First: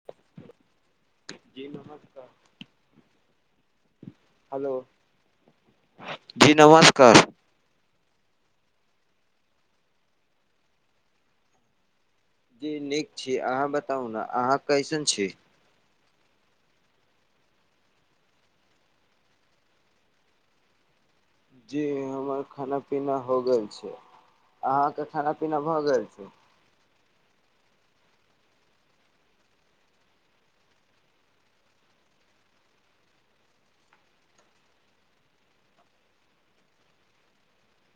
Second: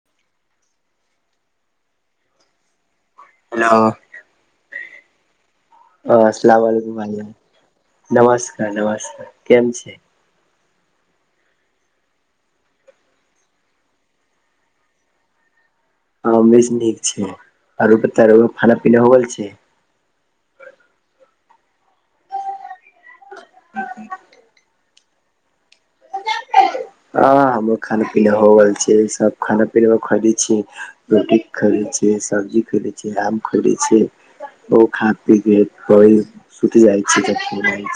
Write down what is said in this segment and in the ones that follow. [unintelligible] जी नमस्कार। Hello. Hello. ह जी सलाम वालेकुम भाइ नमस्कार जान नमस्कार नमस्कार केहन छी। जी नीक छीये अहाँ बताउ ने अहाँ कैसन छी। [unintelligible] खाना पीना होअल छैय। जी हमर खाना पीना हो गेल छैय। अहाँके खाना पीना भऽ गेल छैय। हाँ हमरो खाना पीना हो गेल छैय, सब खाना पीना मे खोदी छी। रोटी खैले छियै, सब्जी खैले छियै, आम खैले छियै। ओ खा पी गेल औ इ सुति जाइ [unintelligible]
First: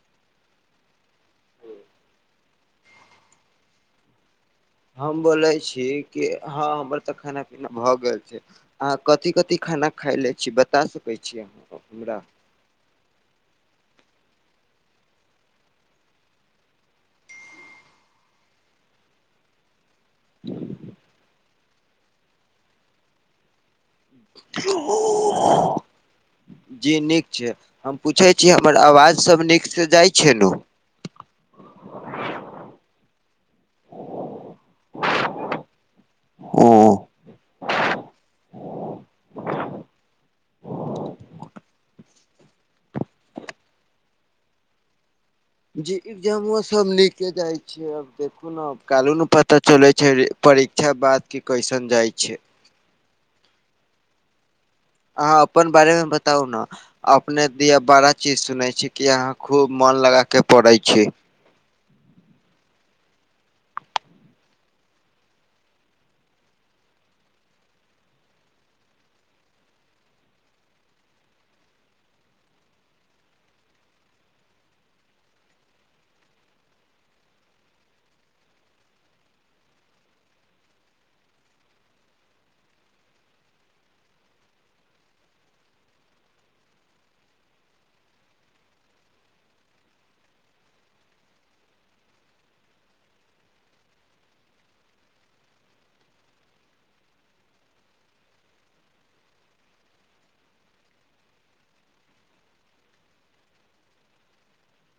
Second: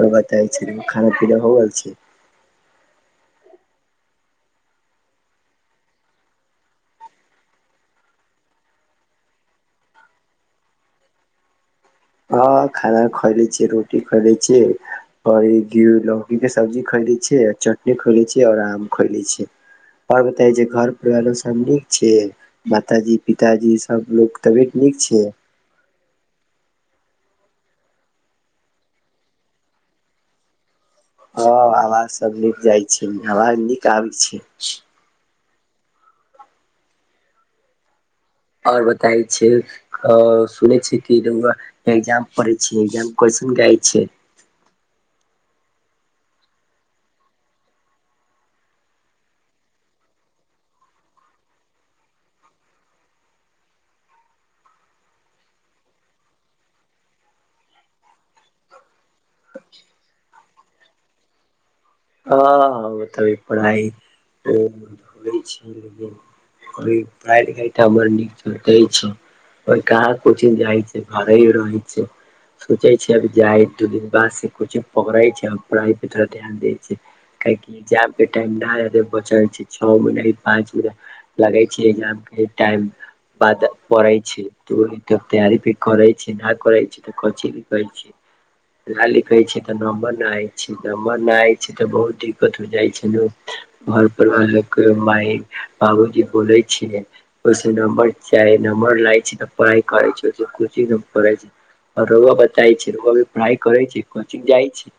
और बताई छी खाना पीना हो गेल छैय। हम बोले छी कि हँ हमर त खाना पीना भए गेल छैय। अहाँ कथी कथि खाना खाय ले छी बता सकै छी हमरा। हाँ खाना खएले छियै रोटी खैले छियै। घी लौकी के सब्जी खएले छियै, चटनी खएले छियै और आम खएले छियै। ओर बताई जे घर परिवारो लोग सब नीक छैय, माताजी पिताजी सब लोग तबियत नीक छैय। जी नीक छैय, हम पूछै छी हमर आवाज सब नीकसँ जाइ छैय नऽ। हँ आवाज सब नीक जाइ छैय, आवाज नीक आबै छैय। [unintelligible] और बताई छी। अ सुने छी कि रौआ एग्जाम पढ़ै छिए, एग्जाम केसन जाये छैय। जी एग्जामो सब नीके जाय छैय, अब देखु। सुनब कालो ने पता चले छैय परीक्षा बाद की कैसन जाइ छैय। अहाँ अपन बारे मे बताउ ना। अपने दिया बड़ा चीज सुनै छी कि आहा खूब मन लगा के पढ़े छी। हँ ओ त अभी पढ़ाई लै छी। अभी पड़ाई लिखाई तऽ हमर नीक चलते छैय। ओ कहा कोचिंग जाए छैय, घरे ही रहै छैय। सोचै छीये अब जाये दू दिन बाद से कोचिंग पकड़ै छैय पढ़ाइ पे थोड़ा ध्यान दे। काहि एग्जाम के टाइम नहि बचल छैय, छह महिना पाँच महिना लगै छैय एगजाम के टाइम बाद परे छैय तोह तैयारी भी करै छी न करै छी। की ल कहै छै कहै छै तऽ नम नम [inaudible] तऽ बहुत दिक्कत हो जाइ छैय, लोक घर पर आन लकै माई बाबूजी बोलय छीये। ओस नमबर चाह नमबर लागै छैय, पढ़ाइ करै छैय, कोचंग पढ़ै छैय। रोआ बताई छी रोआ पढ़ाइ करै छी, कोचिंग जाइ छी।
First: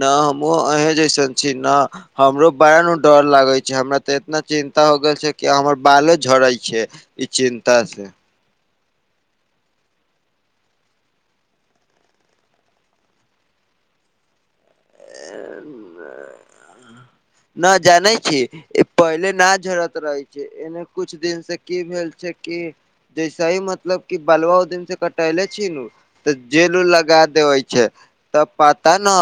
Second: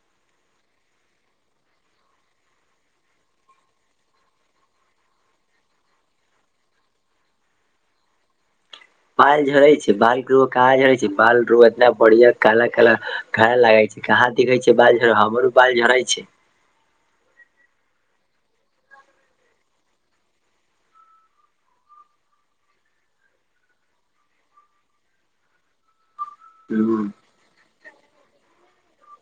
ना हमहुँ अहें जैसन छी ना। हमरो बड़ा नऽ डर लागे छैय, हमरा ते इतना चिन्ता हो गेल छैय कि हमर बालो झड़ै छैय। ई चिन्ता से बाल झड़े छैय, बाल के रो कहां झड़े छैय, बाल रोग एतना बढ़िया काला काला खाय लागे छैय। कहाँ दिखै छैय, बाल झर हमरो बाल झड़ै छैय। न जानै छीय पहिले न झड़त रहै छैय। एने कुछ दिन से की भेल छैय कि जैसे ही मतलब की बलुवा उ दीन से कटले छी नू तऽ जेल उ लगा ह देवै छैय तब पता ने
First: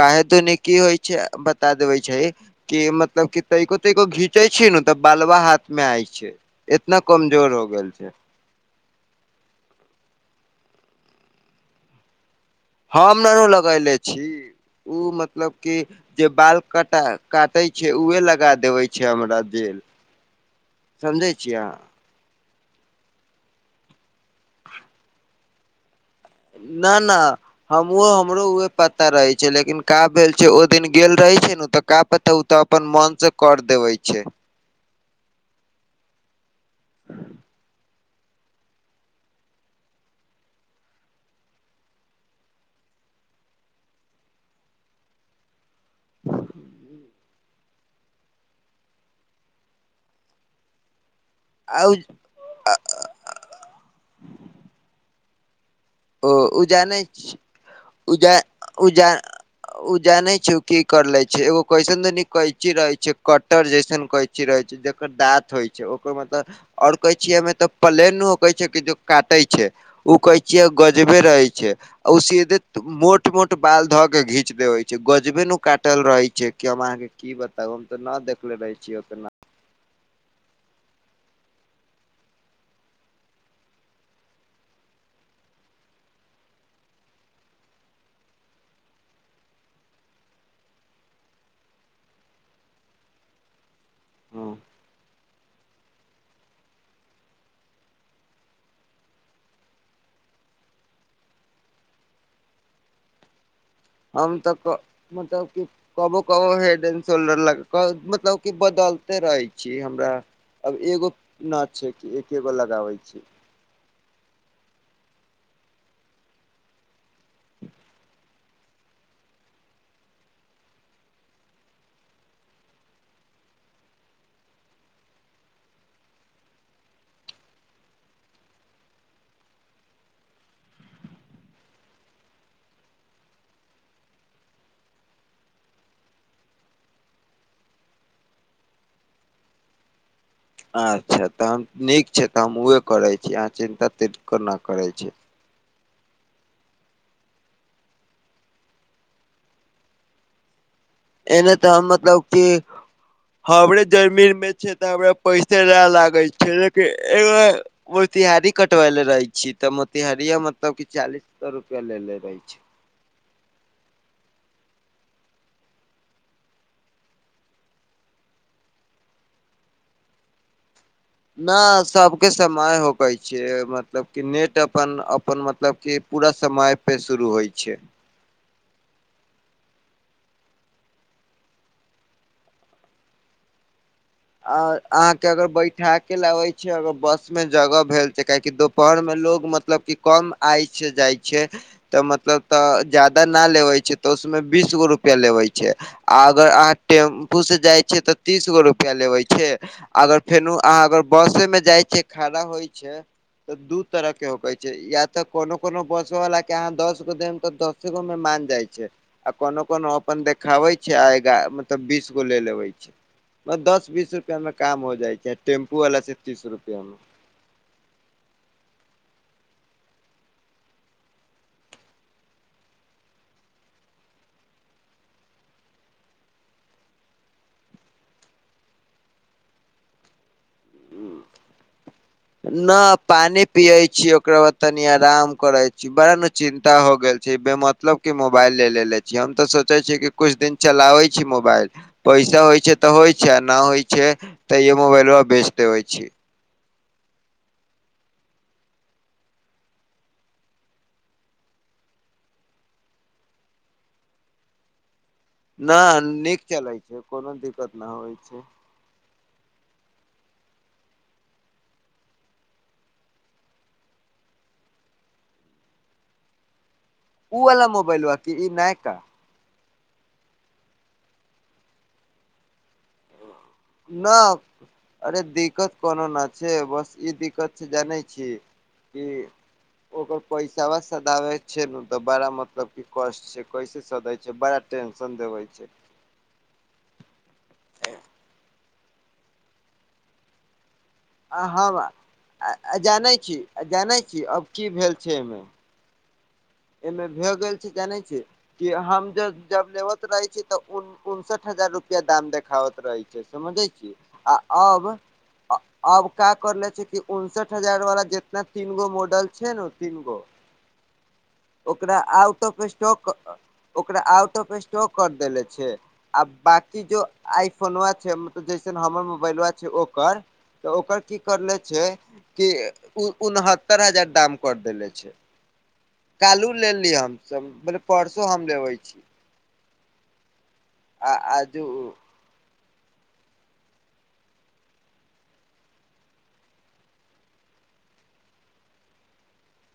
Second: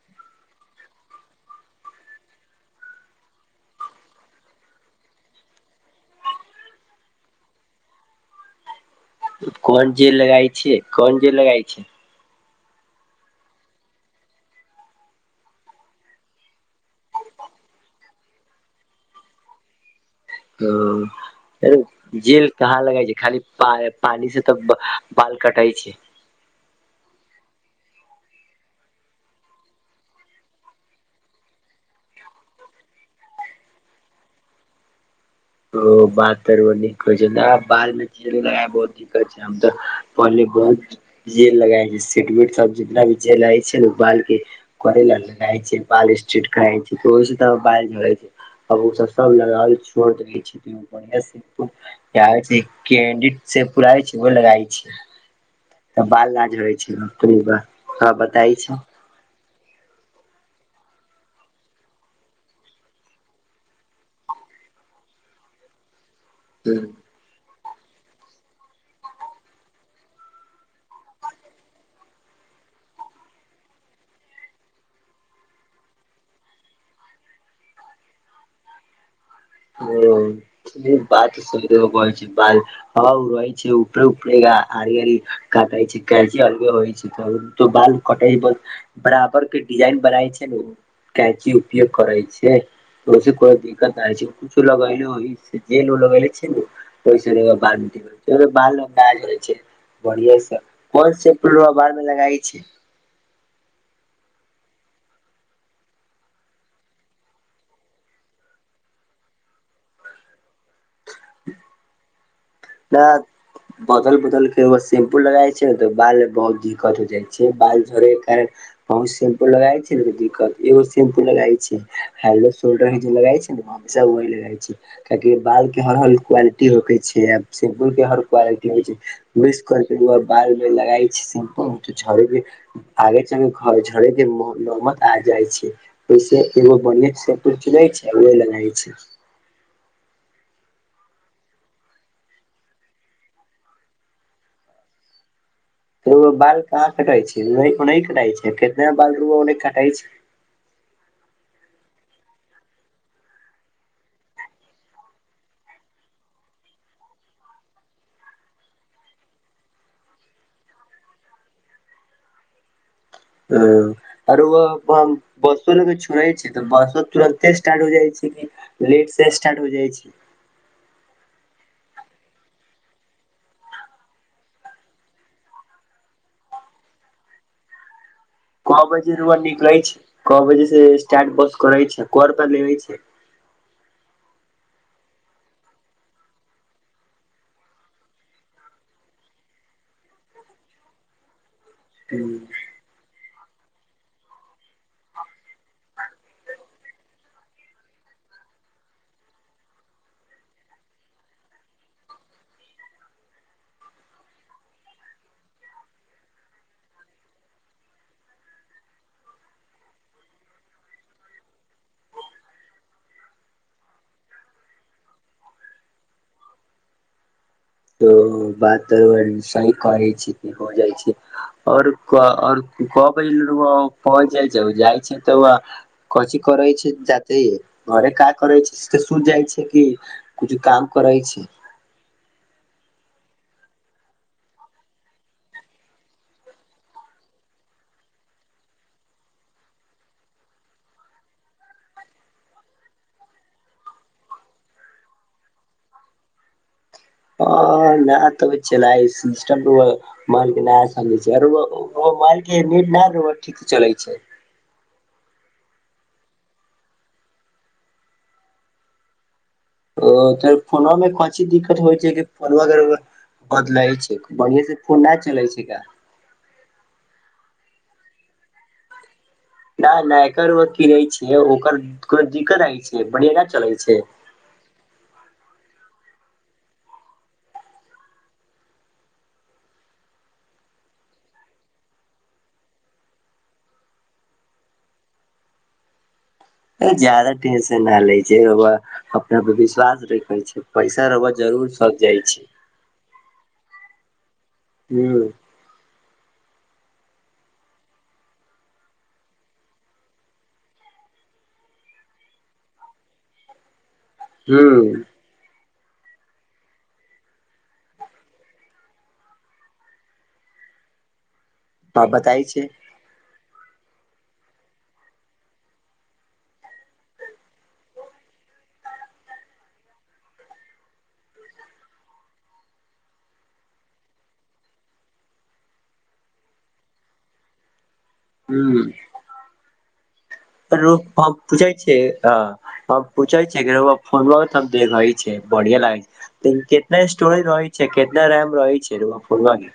काहे दुनि की होइ छैय बता देबे छैय। की मतलब की तैको तैको घींचे छी ने तऽ बालुवा हाथ में आय छैय। इतना कमजोर हो गेल छैय। कोन जेल लगई छिये, कोन जेल लगाय छिये। हम नै न लगले छी ओ मतलब की जे बाल कटा काटे छैय उहे लगा देवे छैय हमरा जेल। ह समझै छियै हेरो अहाँ जेल कहाँ लगइ छैय, खाली पाय पानी से तऽ बाल कटाय छैय। न न हमूहो हमरो उहे पता रहै छैय लेकिन का भेल छैय ओ दिन गेल रहे छैय ने तऽ का पता ओ तऽ अपन मन से कर देवे छैय। ओ बात करैमे नीक होइ छैय ने बालमे ची लगाक बहुत [unintelligible] जेल लगाइ छैय, सेट वेट सब जितना भी जेल लगाइ छैय ने बाल के करे ल लगाइ छैय। बाल स्ट्रेट कराइ छैय ओहि से त बाल झड़ै छैय ओ सब सब लगाइ छोड़ देल आ प्यार से केंडिट सेम्पु आबै छैय ओ लगाई छैय। ओ उजानै छी छै हँ उजा बताइ उजा ओ जानै छी ओ की करलै छैय एगो कैसन दुनी कैची रहै छैय, कटर जैसन कै ची रहै छैय जकर दाँत होइ छैय ओकर मतलब छै और कैंचिया मे तऽ प्लेन होकेे छैय कि जो काटै छैय उ कैंचिया गजबे रहै छैय। ओ सीधे मोट मोट बाल ध के घींच देबै छैय गजबे नू काटल रहै छैय कि हम अहाँके की बताबू हम तऽ न देखले रहे छीयै ओतना। ओ सुदीर बाल सुधरैके कहय छी बाल हव उ रहै छै उपरे उपरे आड़ आरी काटइ छैयकैची अलगे होइ छैय तऽ। त बाल कटैब बराबर के डिजाइन बनाय छैय ने उ कैची उपयोग करै छैय ओसे कोनो दिक्कत ना होइ छैय कछु लगैले ओहि जेल उल लगैले छी नू ओइ से बाल गिरौ ओ बाल लम्बाए होइ छैय। बढ़िए स कोन शैम्पूलवा बालमे लगाई छी। हम त क मतलब की कबो कबो हेड एंड शोल्डर लगबग मतलब कि बदलते रहै छी हमरा। अब एगो ना छैय कि एके गो लगाबै ना छी। बदल बदल के एगो शैम्पूल लगाइ छैय ने त बाल मे बहुत दिक्कत हो जाइ छैय बाल झड़ै के कारण बहु सेैंपू लगाइ छैय न त दिक्कत एगो शैंपू लगाइ छी हेड एंड शोल्डर ही लगाइ छी ने सब वही लगाइ छी किएकि बाल के हर हल क्वालिटी होके छैय अब। शैंपू के हर क्वालिटी होइ छैय। मिस करके ल बाल मे लगाइ छैय शैंपू त झड़ भी आगे चग घर झरेके नमत आ जाइ छैय। ओइसे एगो बड़ नीक शैंपू चुनय छिअइ उहे लगाइ छी। अच्छा तऽ हम नीक छैय तऽ हम उहे करै छी अहाँ चिन्ता तनिको ने करै छी। रौ बाल कहाँ कटाई छै, कटाइ छै नै के नै कटाइ छै कितना बाल रु कटाइ छै। एने त हम मतलब कि हमरे जमीन में छै त हमरा पैसे ना लागै छै लेकिन एगो मोतिहारी कटबेले रहे छिअइ त मोतिहारिये मतलब कि चालीस गो रुपआ लेे रहे छी। हं। आ ओरो ओ बसो लग छुअइ छै त बसो तुरते स्टार्ट हो जाइ छै की लेट से स्टार्ट हो जाइ छै। न सबके समान होबै छै मतलब कि नेट अपन अपन मतलब कि पूरा समय पे शुरू होइ छै। क बजे रौआ निकलै छै क बजे से स्टार्ट बस करै छै क रुपया लेबै छै। आ अहाँ के अगर बैठा के लबै छी अगर बस में जगह भेल छै काहे कि दोपहर मे लोग मत मतलब कि कम आइ छै जाइ छै त मतलब त जादा ना लेबै छै त उसमे बीस गो रुपआ लेबै छै। आ अगर अहाँ टेम्पू से जाइ छियै त तीस गो रु पया लेवे छै अगर फेनू अहाँ अगर बसे में जाइ छिअइ खड़ा होइ छै त दू तरह के होके छै या ऽ कोनो कोनो बसो वला के अहाँ दस गो देब त दस इहोमे मान जाइ छै। आ कोनो कोनो अपन देखाबे छै आएगा मतलब बीस गो ले लेबै छै। दस बीस रुपआ में काम हो जाइ छै टैम्पू वला से तीस रुपआ में। तो बात त सही करै छी कि हो जाइ छै। ू और क और क बजे रौआ पहुंच जाइ छै, कथि करै छै जाके इ घरे का करै छै सीधे सुत जाइ छै की कुछ काम करै छै। न पानि पियै छी ओकरा बाद तनी आराम करै छी। बड़ा ने चिन्ता हो गेल छै, बेमतलब कै मोबाइल ले लेने छियै, हम त सोचै छी कि कुछु दिन चलाबै छी मोबाइल पैसा होइ छै त होइ छै आ नहि होइ छै त इ मोबाइलबा बेच देबै छी। आ नहि त चलिइ सिस्टम के मोबाइल के नै छै मोबाइल के बैच न लें ठीक चलै छै। ना नीक चलै छै, कोनो दिकत नै होइ छै। ओ त फोनो मे कोन चीज दिकत होइ छै कि फोनो अगर बदलै छै बढ़ियां से फोन न चलै छै का उ वला मोबैल आकी ई नयका। न न एकर किने छियै ओकर को दिकत होई छै बढ़िया न चले छै। ना। अरे दिक्कत कोनो ना छै बस ई दिक्कत छै जानै छी कि ओकर पैसा सदाबे छै ने बड़ा मतलब कि कष्ठ कैसे स दै छै बड़ा टेंशन देवै छै। जादा टेंशन न लै छै अपना पर विश्वास रखै छै। पैसा रहब आ जरूर हम छै, जाइ छी। आ जानै छी जानै छी अब की भेल छै हूं ऐमे? एमे भए गेल छै जानै छै कि हम ज जब लेबत रहे छी तब उन उनसठ हजार रुपआ दाम देखाबैत रहै छै समझै छी आ हूं अब अब का करले छै कि उनसठ हजार वाला जितना तीन गो मॉडल छै ने तीन गो ओकरा आ आउट बताय ऑफ छै स्टॉक ओकरा आउट ऑफ स्टॉक कर देले छै। आ बाकी जे आइ फोन छै मतलब जैसन हमर मोबाइल छै ओकर त ओकर की करले छै कि उनहत्तर हजार दाम कर देेले छै। कलहू ले ली हम मतलब परसो हम लेबे हूं छी। आ पूछै आजू छियै। ह हम पूछे छै फोन देखे छै बढ़िया लागे छै। त केतना स्टोरेज रहै छै केतना रेम रहै छै र फोनबा मे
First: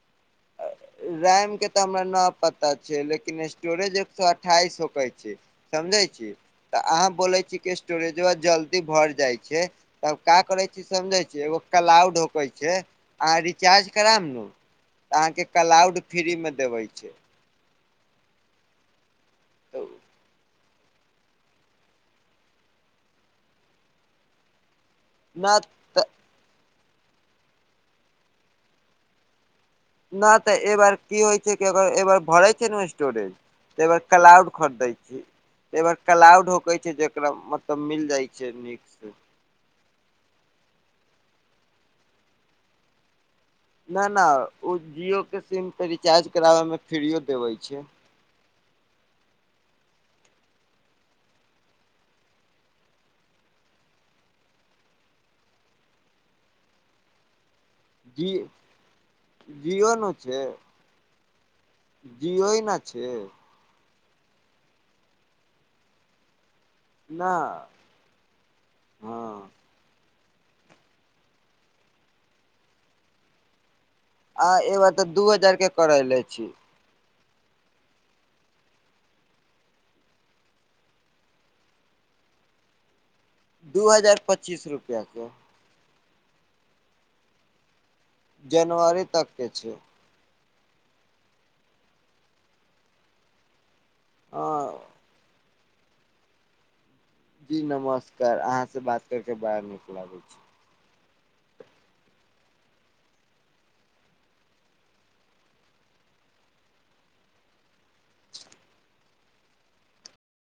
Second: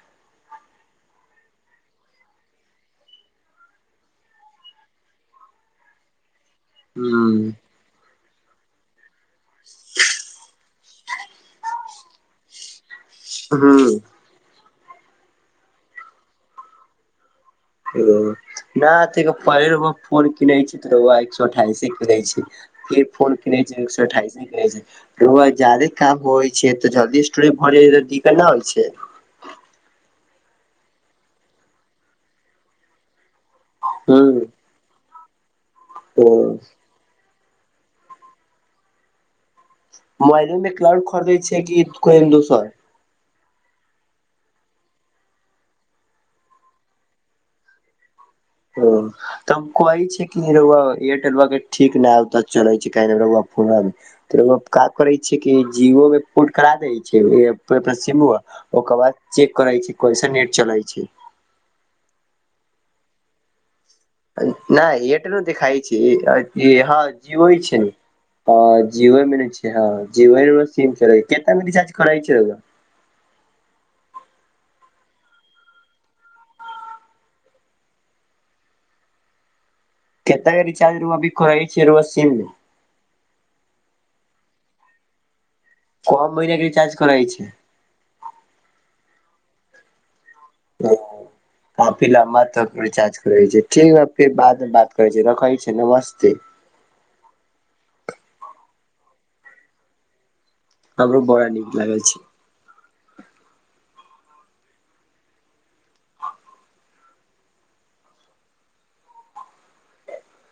रैम के त हमरा न पता छै लेकिन स्टोरेज एक सए अठाईस हो के छै। समझै छी। त अहाँ हूं बोले छी कि स्टोरेजवा जल्दी भर जाय छै तब का करे छियै। समझै छियै ओ कलाउड होबे छै, अहां रिचार्ज हूं करायब नु अहांके क्लाउड फ्री मे देबै छै। नै हेतै त पहिले हम फोन किनै छी। त रौआ एक सए अठाइस किनै छै फे फल किनै छै एक सए अठाइस कै छै ओ न जादे तऽ काम होइ छै त जल्दी स्टोरेज भरै के दिकत ना होइ छै? नहि त ऐबेर की होइ छै ऐबेर भरै छै ने स्टोरेज त हूं क्लाउड खरीदै छी, ओ क्लाउड होके छै जेकरा मत त मिल जाय छै नीक से। मोबाइलो मे क्लाउड खरीदै छै कि कोनो दोसर ना ना ओ जिओ के सिम रिचार्ज कराबे मे फ्रियो मे देबै छै। हां। तब हम कहै छै कि एयरटेल वा के ठीक नहि त चले छै फोनबा त का करै छैियै कि जिओ पोर्ट करा दै छै ओकर सिम जी ओकर बाद चेेक करै जियो छै कोइसन नेट चलै छै। जिओ ने छै। न एकरो देखाइ छी हँ न जिओ छै ने त हँ जिओ मने छै। हँ जिओ के सिम छै कते के रिचार्ज करइ छै। आ ऐ बार त दू हजार के करेले छी। केते के रिचार्ज रोआ अभी करै छीय रोआ सीम मे दू हजार पच्चीस रुपआ के। के महिना के रिचार्ज करै छै? जनवरी तकके छै। त काफी लंबा तक रिचार्ज करै छै। ठीक है त हँ बाद मे बात करै छै, रखै छै, नमस्ते। जी नमस्कार, अहाँ से बात कर के बड़ा नीक लागल। हमरो बड़ा नीक लागै छै।